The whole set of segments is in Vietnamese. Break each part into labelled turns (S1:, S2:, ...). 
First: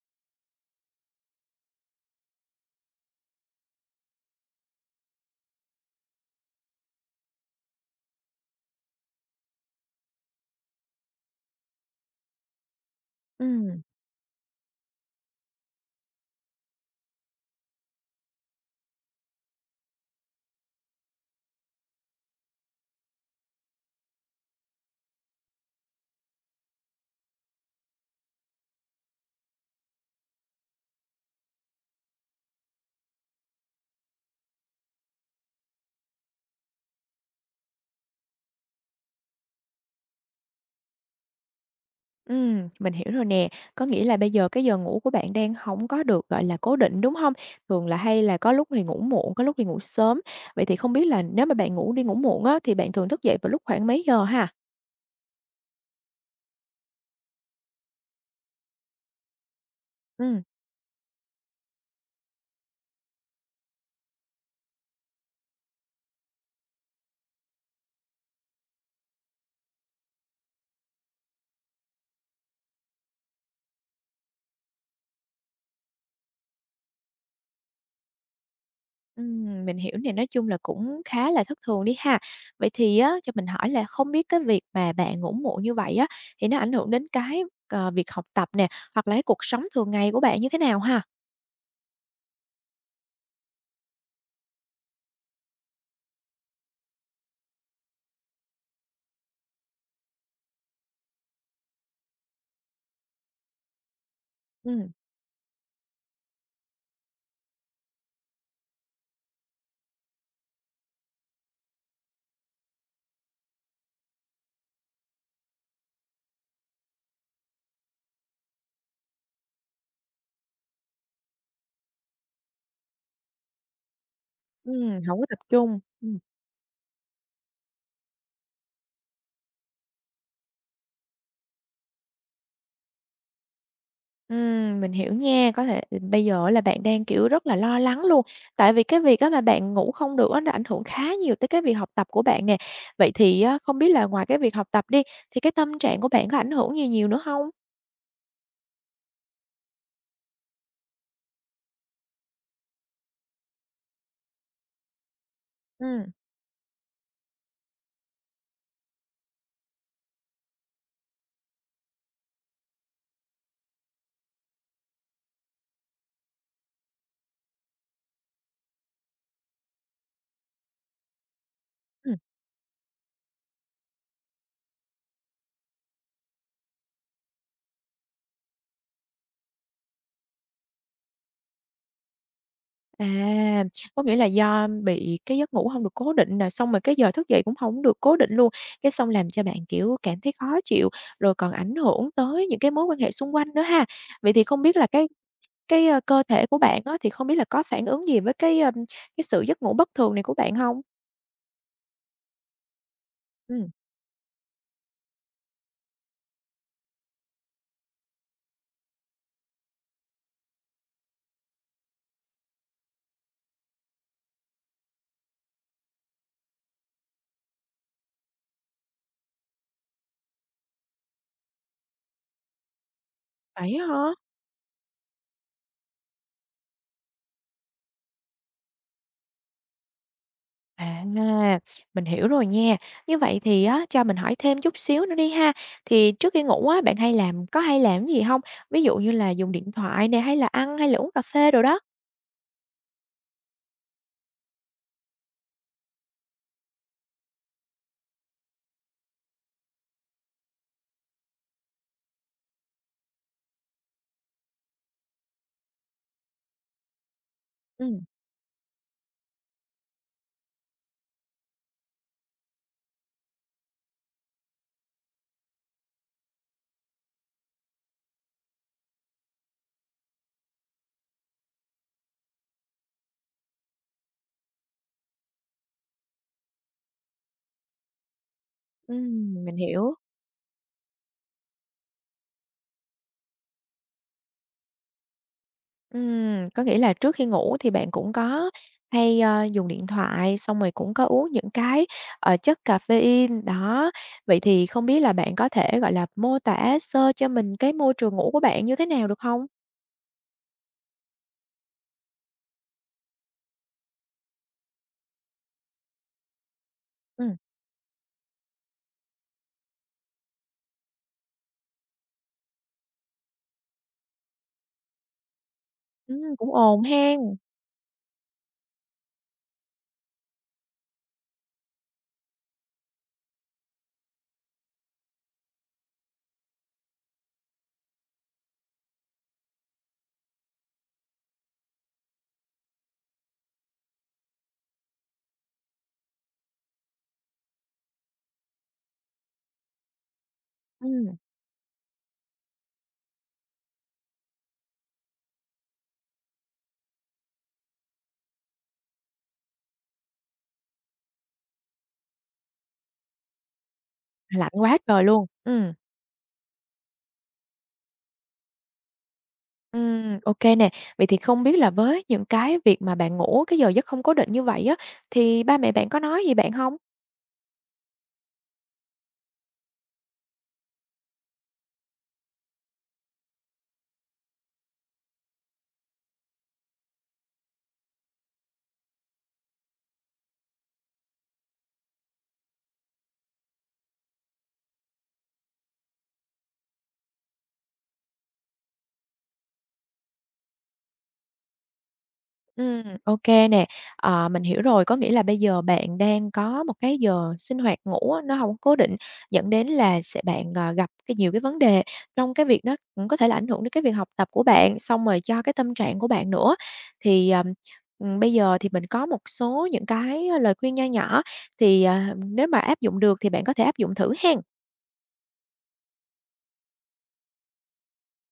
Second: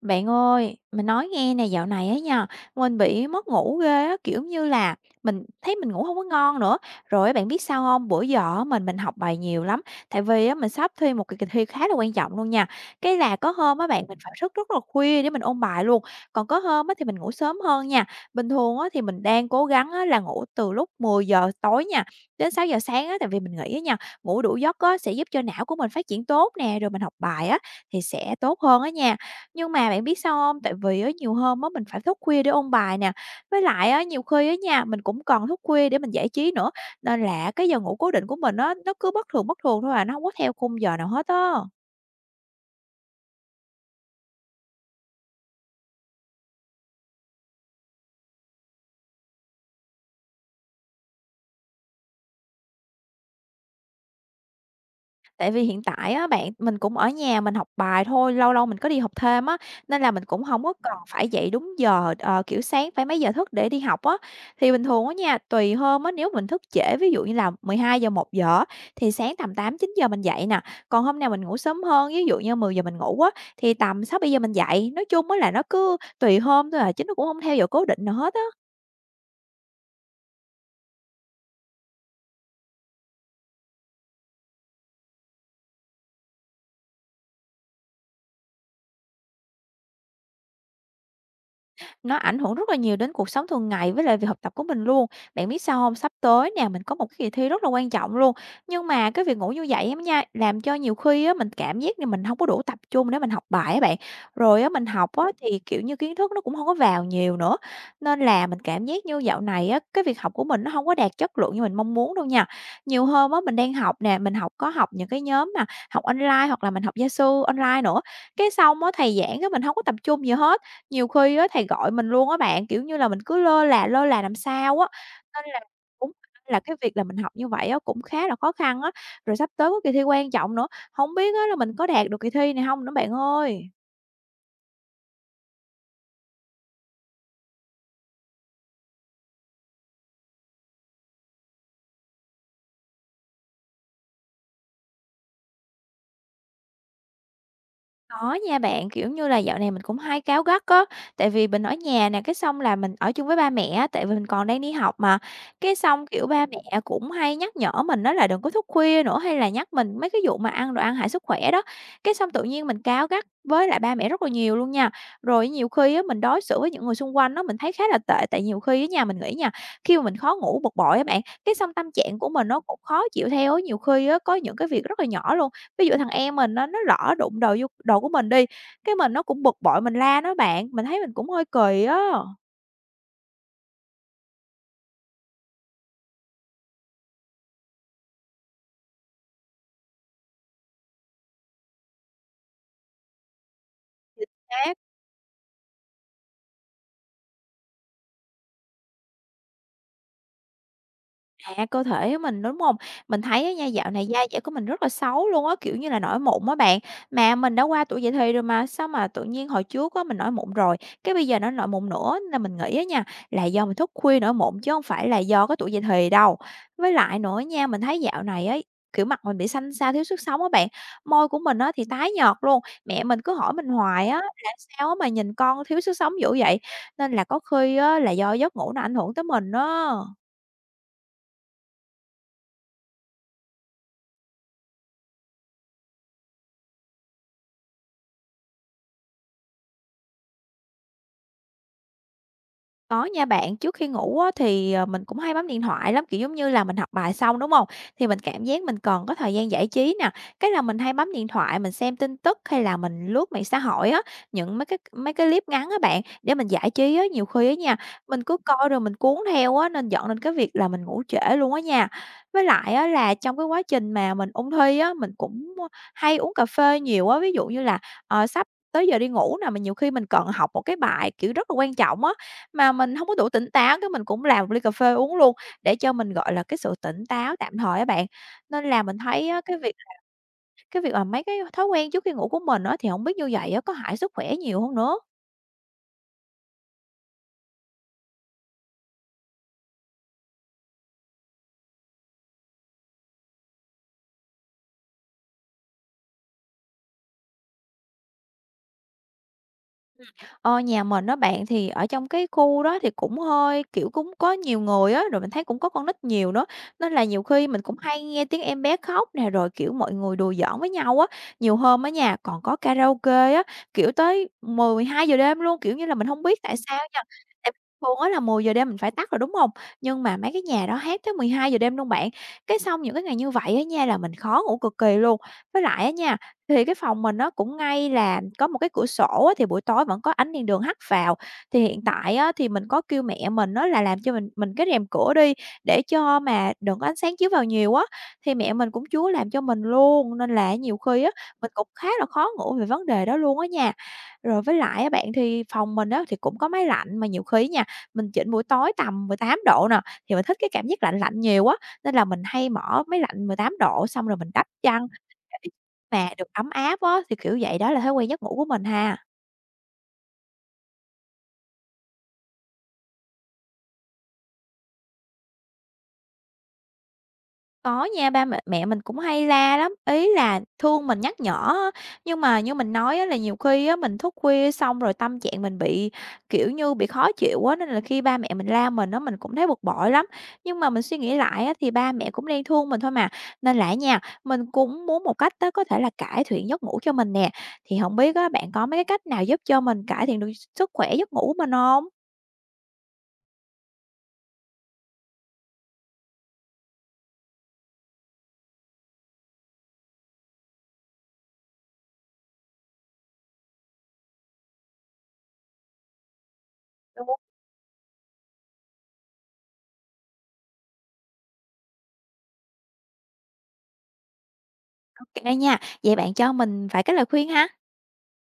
S1: Bạn ơi, mình nói nghe nè, dạo này á nha, mình bị mất ngủ ghê á, kiểu như là mình thấy mình ngủ không có ngon nữa. Rồi á bạn biết sao không? Bữa giờ á mình học bài nhiều lắm, tại vì á mình sắp thi một cái kỳ thi khá là quan trọng luôn nha. Cái là có hôm
S2: Ừm,
S1: á bạn mình phải thức rất là khuya để mình ôn bài luôn, còn có hôm á thì mình ngủ sớm hơn nha. Bình thường á thì mình đang cố gắng á là ngủ từ lúc 10 giờ tối nha, đến 6 giờ sáng á, tại vì mình nghĩ á nha, ngủ đủ giấc á sẽ giúp cho não của mình phát triển tốt nè, rồi mình học bài á thì sẽ tốt hơn á nha. Nhưng mà bạn biết sao không? Tại vì á, nhiều hôm á, mình phải thức khuya để ôn bài nè, với lại á, nhiều khi á nha, mình cũng còn thức khuya để mình giải trí nữa, nên là cái giờ ngủ cố định của mình á, nó cứ bất thường thôi à, nó không có theo khung giờ nào hết á.
S2: mình hiểu rồi nè. Có nghĩa là bây giờ cái giờ ngủ của bạn đang hổng có được, gọi là, cố định, đúng hông? Thường là hay là có lúc thì ngủ muộn, có lúc thì ngủ sớm. Vậy thì không biết là nếu mà bạn ngủ đi ngủ muộn á, thì bạn thường thức dậy vào lúc khoảng mấy giờ ha?
S1: Tại vì hiện tại á bạn, mình cũng ở nhà mình học bài thôi, lâu lâu mình có đi học thêm á, nên là mình
S2: Ừm,
S1: cũng hổng có cần phải dậy đúng giờ, kiểu, sáng phải mấy giờ thức để đi học á. Thì bình thường á nha, tùy hôm á, nếu mình thức trễ, ví dụ như là 12:00-1:00 á, thì sáng tầm tám chín giờ mình dậy nè, còn hôm nào mình ngủ sớm hơn, ví dụ như 10 giờ mình ngủ á, thì tầm sáu bảy giờ mình dậy. Nói chung á là nó cứ tùy hôm thôi à, chứ nó cũng hông theo giờ cố định nào hết á.
S2: mình hiểu nè, nói chung là cũng khá là thất thường đi ha. Vậy thì á, cho mình hỏi là không biết cái việc mà bạn ngủ muộn như vậy á, thì nó ảnh hưởng đến cái, việc học tập nè, hoặc là cái cuộc sống thường ngày của bạn như thế nào ha?
S1: Nó ảnh hưởng rất là nhiều đến cuộc sống thường ngày với lại việc học tập của mình luôn. Bạn biết sao hông? Sắp tới nè, mình có một cái kỳ thi rất là quan trọng luôn, nhưng mà cái việc ngủ như vậy á nha, làm cho nhiều khi á mình cảm giác như mình không có đủ tập trung để mình học bài á bạn. Rồi á mình
S2: Ừm,
S1: học á thì, kiểu như, kiến thức nó cũng không có vào nhiều nữa, nên là mình cảm giác như dạo này á, cái việc học của mình nó không có đạt chất lượng như mình mong muốn đâu nha. Nhiều hôm á mình đang học nè, mình học có học những cái nhóm mà học online hoặc là mình học gia sư online nữa, cái xong á thầy giảng á mình không có tập trung gì hết. Nhiều khi á thầy gọi mình luôn á bạn, kiểu như là, mình cứ lơ là làm sao á,
S2: hổng có tập
S1: nên là
S2: trung.
S1: đúng
S2: Ừm.
S1: là cái việc là mình học như vậy á cũng khá là khó khăn á. Rồi sắp tới có kỳ thi quan trọng nữa, không biết á là mình có đạt được kỳ thi này không nữa bạn ơi?
S2: Mình hiểu nha, có thể bây giờ là bạn đang, kiểu, rất là lo lắng luôn, tại vì cái việc á mà bạn ngủ không được á nó ảnh hưởng khá nhiều tới cái việc học tập của bạn nè. Vậy thì á, không biết là ngoài cái việc học tập đi, thì cái tâm trạng của bạn có ảnh hưởng gì nhiều nữa không?
S1: Có nha bạn, kiểu như là, dạo này mình cũng hay cáu gắt á, tại vì mình ở nhà nè, cái xong là mình ở chung với ba mẹ á, tại vì mình còn đang đi học mà. Cái xong,
S2: Ừm.
S1: kiểu, ba mẹ cũng hay nhắc nhở mình đó là đừng có thức khuya nữa, hay là nhắc mình mấy cái vụ mà ăn đồ ăn hại sức khỏe đó. Cái xong tự nhiên mình cáu gắt với lại ba mẹ rất là nhiều luôn nha. Rồi nhiều khi á, mình đối xử với những người xung quanh á, mình thấy khá là tệ, tại nhiều khi á nha, mình nghĩ nha, khi mà mình khó ngủ bực bội á bạn, cái xong tâm
S2: Ừm,
S1: trạng của mình nó cũng khó chịu theo á, nhiều khi á, có những cái việc rất là nhỏ luôn. Ví dụ thằng em mình nó lỡ đụng đồ vô đồ của mình đi, cái mình nó cũng bực bội mình la nó bạn, mình thấy mình cũng hơi kỳ á.
S2: à, có nghĩa là do bị cái giấc ngủ không được cố định nè, xong rồi cái giờ thức dậy cũng không được cố định luôn, cái xong làm cho bạn, kiểu, cảm thấy khó chịu, rồi còn ảnh hưởng tới những cái mối quan hệ xung quanh nữa ha. Vậy thì không biết là cái cơ thể của bạn á, thì không biết là có phản ứng gì với cái, cái sự giấc ngủ bất thường này của bạn không?
S1: À, cơ thể của mình, đúng không? Mình thấy á nha,
S2: Ừm.
S1: dạo này da dẻ của mình rất là xấu luôn á, kiểu như là, nổi mụn á bạn. Mà mình đã qua tuổi dậy thì rồi mà, sao mà tự nhiên hồi trước á mình nổi mụn rồi, cái bây giờ nó nổi mụn nữa, nên là mình nghĩ á nha, là do mình thức khuya nổi mụn chứ không phải là do cái tuổi dậy thì đâu. Với lại nữa nha, mình thấy dạo này ấy, kiểu, mặt mình bị xanh xao, thiếu sức sống á bạn, môi của mình á thì tái nhợt luôn. Mẹ mình cứ hỏi mình
S2: Vậy á
S1: hoài
S2: hả?
S1: á là "Sao á mà nhìn con thiếu sức sống dữ vậy?" Nên là có khi á là do giấc ngủ nó ảnh hưởng tới mình á.
S2: À, mình hiểu rồi nha. Như vậy thì á, cho mình hỏi thêm chút xíu nữa đi ha. Thì trước khi ngủ á, bạn hay làm có hay làm gì không? Ví dụ như là dùng điện thoại nè, hay là ăn, hay là uống cà phê đồ đó?
S1: Có nha bạn, trước khi ngủ á, thì, mình cũng hay bấm điện thoại lắm, kiểu, giống như là, mình học bài xong, đúng không? Thì mình cảm giác mình còn có thời gian giải trí nè, cái là mình hay bấm điện thoại mình xem tin tức hay là mình lướt mạng xã hội á, những mấy cái clip ngắn á bạn, để mình giải trí á. Nhiều khi á nha,
S2: Ừm,
S1: mình cứ coi rồi mình cuốn theo á, nên dẫn đến cái việc là mình ngủ trễ luôn á nha. Với lại á là trong cái quá trình mà mình ôn thi á, mình cũng, hay uống cà phê nhiều á, ví dụ như là, sắp tới giờ đi ngủ nè, mà nhiều khi mình cần học một cái bài, kiểu, rất là quan trọng á, mà mình hông có đủ tỉnh táo, cái mình cũng làm một ly cà phê uống luôn để cho mình, gọi là, cái sự tỉnh táo tạm thời á bạn. Nên là mình thấy á,
S2: mình
S1: cái việc
S2: hiểu.
S1: cái việc mà mấy cái thói quen trước khi ngủ của mình á, thì hổng biết như vậy á, có hại sức khỏe nhiều hông nữa?
S2: Có nghĩa là trước khi ngủ thì bạn cũng có hay, dùng điện thoại, xong rồi cũng có uống những cái, chất caffeine, đó. Vậy thì không biết là bạn có thể, gọi là, mô tả sơ cho mình cái môi trường ngủ của bạn như thế nào được không?
S1: Ờ, nhà mình đó bạn, thì ở trong cái khu đó thì cũng hơi, kiểu, cũng có nhiều người á, rồi mình thấy cũng có con nít nhiều nữa, nên là nhiều
S2: Ừm,
S1: khi mình cũng hay nghe tiếng em bé khóc nè, rồi, kiểu, mọi người đùa giỡn với nhau á. Nhiều hôm á nhà còn có karaoke á, kiểu, tới 1000 giờ đêm luôn, kiểu như là, mình không biết
S2: cũng
S1: tại sao
S2: ồn
S1: nha,
S2: hen,
S1: tại thường á là 10 giờ đêm mình phải tắt rồi, đúng không? Nhưng mà mấy cái nhà đó hát tới 12 giờ đêm luôn bạn. Cái xong những cái ngày như vậy á nha là mình khó ngủ cực kỳ luôn. Với lại á nha thì cái phòng mình nó cũng ngay là có một cái cửa sổ á, thì buổi tối vẫn có ánh đèn đường hắt vào. Thì hiện tại á, thì mình có kêu mẹ mình á, là làm cho mình cái rèm cửa đi, để cho mà đừng có ánh sáng chiếu vào nhiều á, thì mẹ mình cũng chúa làm cho mình luôn, nên là nhiều khi á,
S2: ừm,
S1: mình cũng khá là khó ngủ về vấn đề đó luôn á nha. Rồi với lại á bạn, thì phòng mình á, thì cũng có máy lạnh, mà nhiều khi nha, mình chỉnh buổi tối tầm 18 độ nè, thì mình thích cái cảm giác lạnh lạnh nhiều á, nên là mình hay mở máy lạnh 18 độ xong rồi mình đắp
S2: lạnh quá
S1: chăn
S2: trời luôn,
S1: mà được ấm áp á, thì, kiểu vậy, đó là thói quen giấc ngủ của mình ha.
S2: ô nè. Vậy thì không biết là với những cái việc mà bạn ngủ cái giờ giấc không cố định như vậy á, thì ba mẹ bạn có nói gì bạn không?
S1: Có nha, ba mẹ mẹ mình cũng hay la lắm, ý là thương mình, nhắc nhở á, nhưng mà như mình nói á là nhiều khi á mình thức khuya xong rồi tâm trạng mình bị, kiểu như, bị khó chịu á, nên là khi ba mẹ mình la mình á, mình cũng thấy bực bội lắm. Nhưng mà mình suy nghĩ lại á thì ba mẹ cũng đang thương mình thôi mà, nên là nha, mình cũng muốn một cách đó có thể là cải thiện giấc ngủ cho mình nè. Thì không biết á, bạn có mấy cái cách nào giúp cho mình cải thiện được sức khỏe giấc ngủ của mình không?
S2: Ok nè, mình hiểu rồi. Có nghĩa là bây giờ bạn đang có một cái giờ sinh hoạt ngủ á, nó không cố định, dẫn đến là sẽ bạn, gặp cái nhiều cái vấn đề trong cái việc nó cũng có thể là ảnh hưởng đến cái việc học tập của bạn, xong rồi cho cái tâm trạng của bạn nữa. Thì, bây giờ thì mình có một số những cái lời khuyên nho nhỏ, thì, nếu mà áp dụng được thì bạn có thể áp dụng thử hen.
S1: Ô nha, vậy bạn cho mình vài cái lời khuyên ha.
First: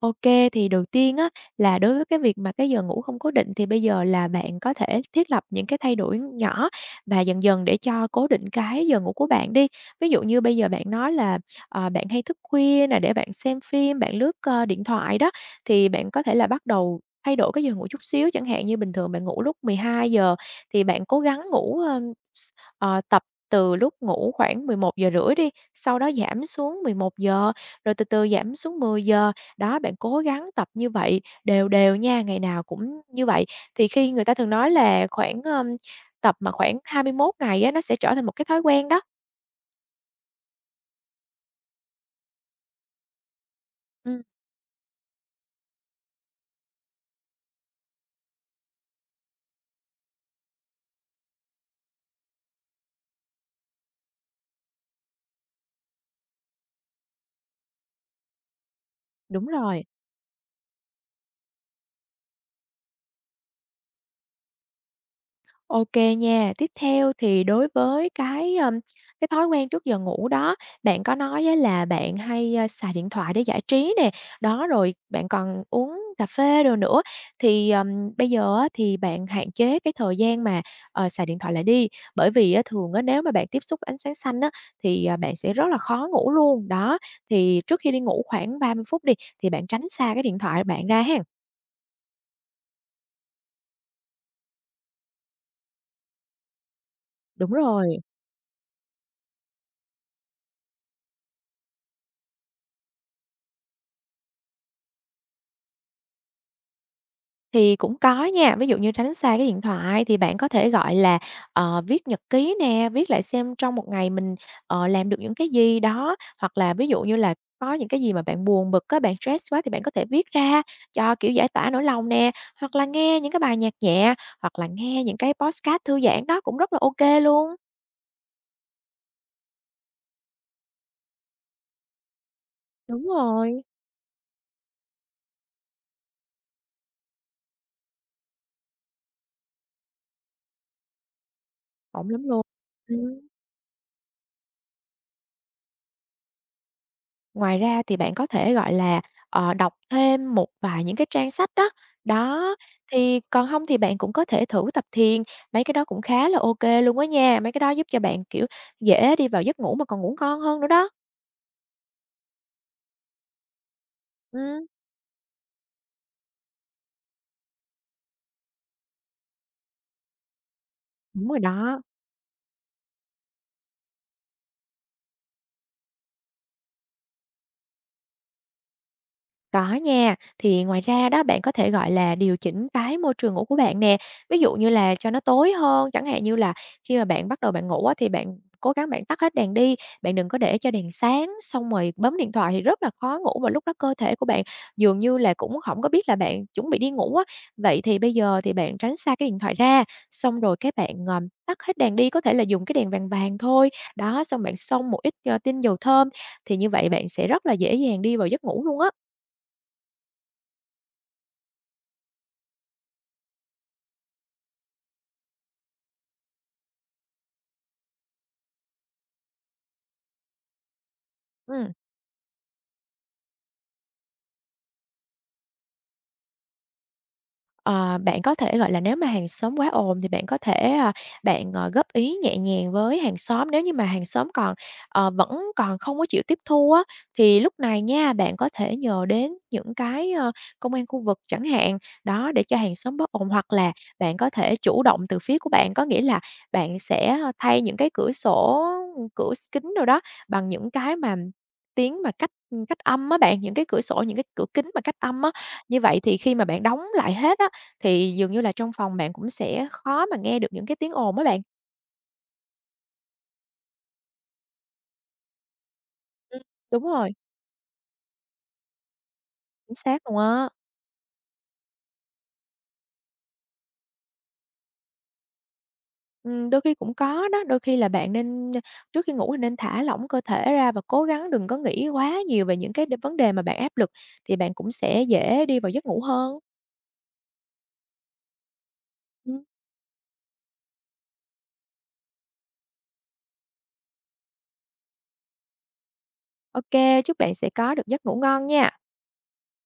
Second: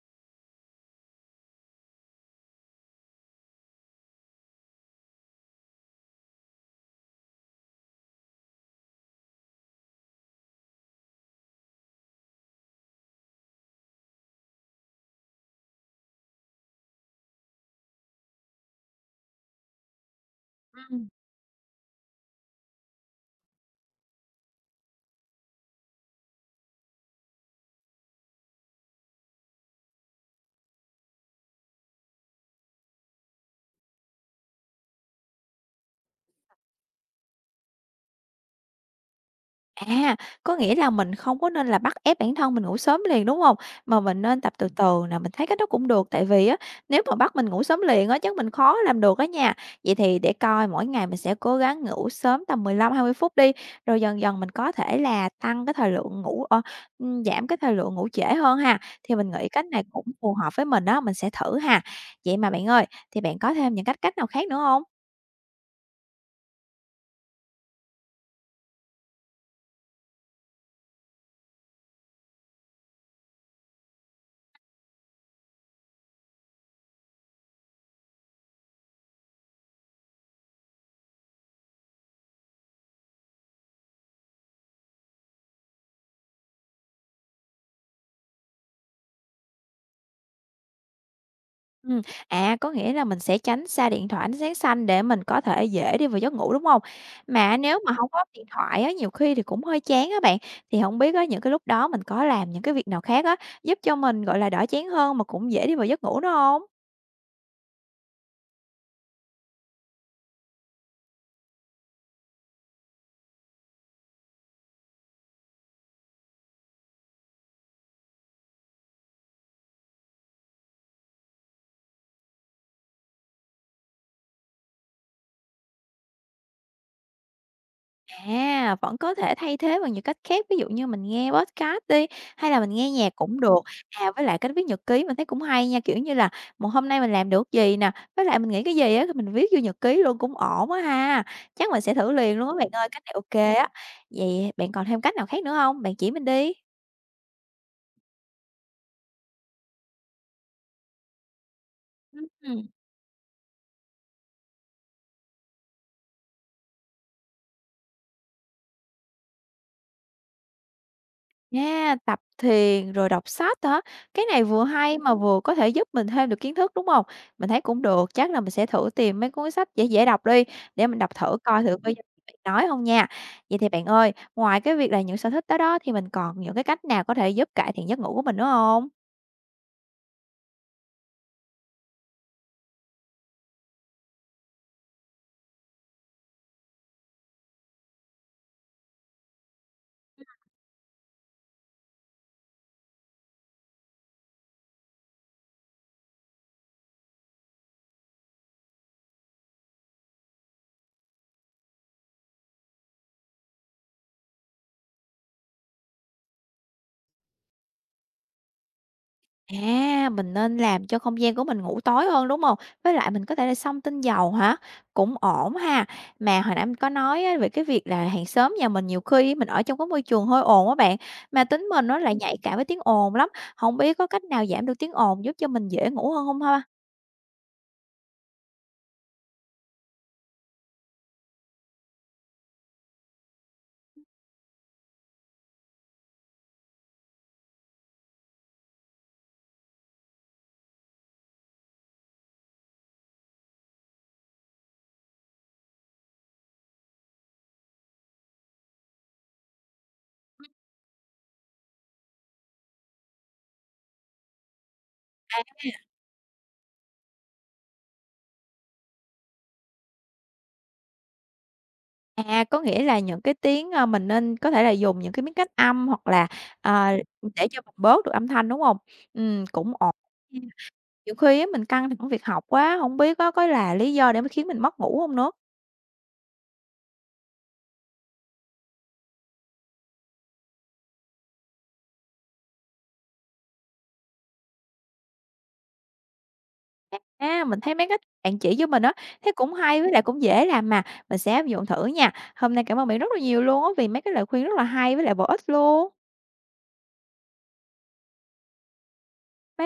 S2: OK, thì đầu tiên á, là đối với cái việc mà cái giờ ngủ không cố định thì bây giờ là bạn có thể thiết lập những cái thay đổi nhỏ và dần dần để cho cố định cái giờ ngủ của bạn đi. Ví dụ như bây giờ bạn nói là, bạn hay thức khuya nè, để bạn xem phim, bạn lướt, điện thoại đó, thì bạn có thể là bắt đầu thay đổi cái giờ ngủ chút xíu, chẳng hạn như bình thường bạn ngủ lúc mười hai giờ, thì bạn
S1: Ừm.
S2: cố gắng ngủ, s tập từ lúc ngủ khoảng mười một giờ rưỡi đi, sau đó giảm xuống mười một giờ, rồi từ từ giảm xuống mười giờ. Đó, bạn cố gắng tập như vậy đều đều nha, ngày nào cũng như vậy. Thì khi người ta thường nói là khoảng, tập mà khoảng 21 ngày á, nó sẽ trở thành một cái thói quen đó.
S1: À, có nghĩa là mình không có nên là bắt ép bản thân mình ngủ sớm liền, đúng hông? Mà
S2: Ừm,
S1: mình nên tập từ từ nè, mình thấy cái đó cũng được, tại vì á, nếu mà bắt mình ngủ sớm liền á, chắc mình khó làm được á nha. Vậy thì để coi mỗi ngày mình sẽ cố gắng ngủ sớm tầm 15-20 phút đi, rồi dần dần mình có thể là tăng cái thời lượng ngủ giảm cái thời lượng ngủ trễ hơn ha. Thì mình
S2: đúng
S1: nghĩ cách
S2: rồi.
S1: này cũng phù hợp với mình á, mình sẽ thử ha. Vậy mà bạn ơi, thì bạn có thêm những cách cách nào khác nữa hông?
S2: OK nha. Tiếp theo thì đối với cái thói quen trước giờ ngủ đó, bạn có nói á là bạn hay, xài điện thoại để giải trí nè, đó, rồi bạn còn uống cà phê đồ nữa, thì, bây giờ á thì bạn hạn chế cái thời gian mà, xài điện thoại lại đi, bởi vì á thường á nếu mà bạn tiếp xúc ánh sáng xanh á thì, bạn sẽ rất là khó ngủ luôn. Đó, thì trước khi đi ngủ khoảng 30 phút đi, thì bạn tránh xa cái điện thoại bạn ra hen.
S1: Ừm, có nghĩa là mình sẽ tránh xa điện thoại, ánh sáng xanh để mình có thể dễ đi vào giấc ngủ, đúng không?
S2: Đúng
S1: Mà nếu mà
S2: rồi.
S1: không có điện thoại á, nhiều khi thì cũng hơi chán á bạn, thì không biết á, những cái lúc đó mình có làm những cái việc nào khác á, giúp cho mình, gọi là, đỡ chán hơn mà cũng dễ đi vào giấc ngủ nữa không?
S2: Thì cũng có nha, ví dụ như tránh xa cái điện thoại thì bạn có thể, gọi là, viết nhật ký nè, viết lại xem trong một ngày mình, làm được những cái gì đó. Hoặc là ví dụ như là có những cái gì mà bạn buồn bực các bạn stress quá thì bạn có thể viết ra cho, kiểu, giải tỏa nỗi lòng nè, hoặc là nghe những cái bài nhạc nhẹ, hoặc là nghe những cái podcast thư giãn đó cũng rất là ok luôn.
S1: À, vẫn có thể thay thế bằng những cách khác, ví dụ như mình nghe podcast đi, hay là mình nghe
S2: Đúng
S1: nhạc cũng được.
S2: rồi,
S1: À, với lại cái viết nhật ký mình thấy cũng hay nha, kiểu như là, một hôm nay mình làm được gì nè, với lại mình nghĩ cái gì á thì mình viết vô nhật ký luôn cũng ổn á ha. Chắc mình sẽ
S2: ổn
S1: thử
S2: lắm
S1: liền
S2: luôn.
S1: luôn á bạn ơi, cách này
S2: Ừm.
S1: ok á. Vậy bạn còn thêm cách nào khác nữa không? Bạn chỉ mình đi.
S2: Ngoài ra thì bạn có thể, gọi là, đọc thêm một vài những cái trang sách đó. Đó,
S1: Ừm.
S2: thì còn không thì bạn cũng có thể thử tập thiền, mấy cái đó cũng khá là ok luôn á nha, mấy cái đó giúp cho bạn, kiểu, dễ đi vào giấc ngủ mà còn ngủ ngon hơn nữa đó.
S1: Nha, tập thiền rồi đọc sách hả? Cái này vừa
S2: Ừm,
S1: hay mà vừa có thể giúp mình thêm được kiến thức, đúng không? Mình thấy cũng được, chắc là mình sẽ thử tìm mấy cuốn sách dễ dễ đọc đi, để mình đọc
S2: đúng
S1: thử
S2: rồi
S1: coi thử
S2: đó.
S1: bây giờ bạn nói không nha. Vậy thì bạn ơi, ngoài cái việc là những sở thích đó đó, thì mình còn những cái cách nào có thể giúp cải thiện giấc ngủ của mình nữa không?
S2: Có nha, thì ngoài ra đó bạn có thể, gọi là, điều chỉnh cái môi trường ngủ của bạn nè, ví dụ như là cho nó tối hơn, chẳng hạn như là khi mà bạn bắt đầu bạn ngủ á thì bạn cố gắng bạn tắt hết đèn đi, bạn đừng có để cho đèn sáng, xong rồi bấm điện thoại thì rất là khó ngủ và lúc đó cơ thể của bạn dường như là cũng không có biết là bạn chuẩn bị đi ngủ á. Vậy thì bây giờ thì bạn tránh xa cái điện thoại ra, xong rồi cái bạn, tắt hết đèn đi, có thể là dùng cái đèn vàng vàng thôi, đó, xong bạn xông một ít, tinh dầu thơm thì như vậy bạn sẽ rất là dễ dàng đi vào giấc ngủ luôn á.
S1: À, mình nên làm cho không gian của mình ngủ tối hơn, đúng không? Với lại mình có thể là xông tinh dầu hả? Cũng ổn ha. Mà hồi nãy mình có nói á về cái việc là hàng xóm nhà mình nhiều khi mình ở trong cái môi trường hơi ồn á bạn, mà tính
S2: Ừm.
S1: mình nó lại nhạy cảm với tiếng ồn lắm. Không biết có cách nào giảm được tiếng ồn giúp cho mình dễ ngủ hơn không ha?
S2: Ờ, bạn có thể, gọi là, nếu mà hàng xóm quá ồn thì bạn có thể, bạn, góp ý nhẹ nhàng với hàng xóm. Nếu như mà hàng xóm còn, vẫn còn không có chịu tiếp thu á, thì lúc này nha, bạn có thể nhờ đến những cái, công an khu vực chẳng hạn, đó, để cho hàng xóm bớt ồn. Hoặc là bạn có thể chủ động từ phía của bạn, có nghĩa là bạn sẽ, thay những cái cửa sổ, cửa kính đâu đó bằng những cái mà tiếng mà cách cách âm á bạn, những cái cửa sổ, những cái cửa kính mà cách âm á. Như vậy thì khi mà bạn đóng lại hết á thì dường như là trong phòng bạn cũng sẽ khó mà nghe được những cái tiếng ồn á bạn.
S1: À, có nghĩa là những cái tiếng, mình nên có thể là dùng những cái miếng cách âm hoặc là,
S2: Ừm. Đúng
S1: à,
S2: rồi,
S1: để cho mình bớt được âm thanh, đúng không? Cũng
S2: chính
S1: ổn.
S2: xác luôn á.
S1: Nhiều khi á mình căng thẳng việc học quá, không biết có là lý do để mà khiến mình mất ngủ không nữa?
S2: Đôi khi cũng có đó, đôi khi là bạn nên trước khi ngủ thì nên thả lỏng cơ thể ra và cố gắng đừng có nghĩ quá nhiều về những cái vấn đề mà bạn áp lực, thì bạn cũng sẽ dễ đi vào giấc ngủ hơn.
S1: A, mình thấy mấy cách bạn chỉ cho mình á, thấy
S2: Ừm.
S1: cũng hay với lại cũng dễ làm mà, mình sẽ áp dụng thử nha. Hôm nay cảm ơn bạn rất là nhiều luôn á vì mấy cái lời khuyên rất là hay với lại bổ ích luôn.
S2: Ô chúc bạn sẽ có được giấc ngủ ngon nha.
S1: Bye bye.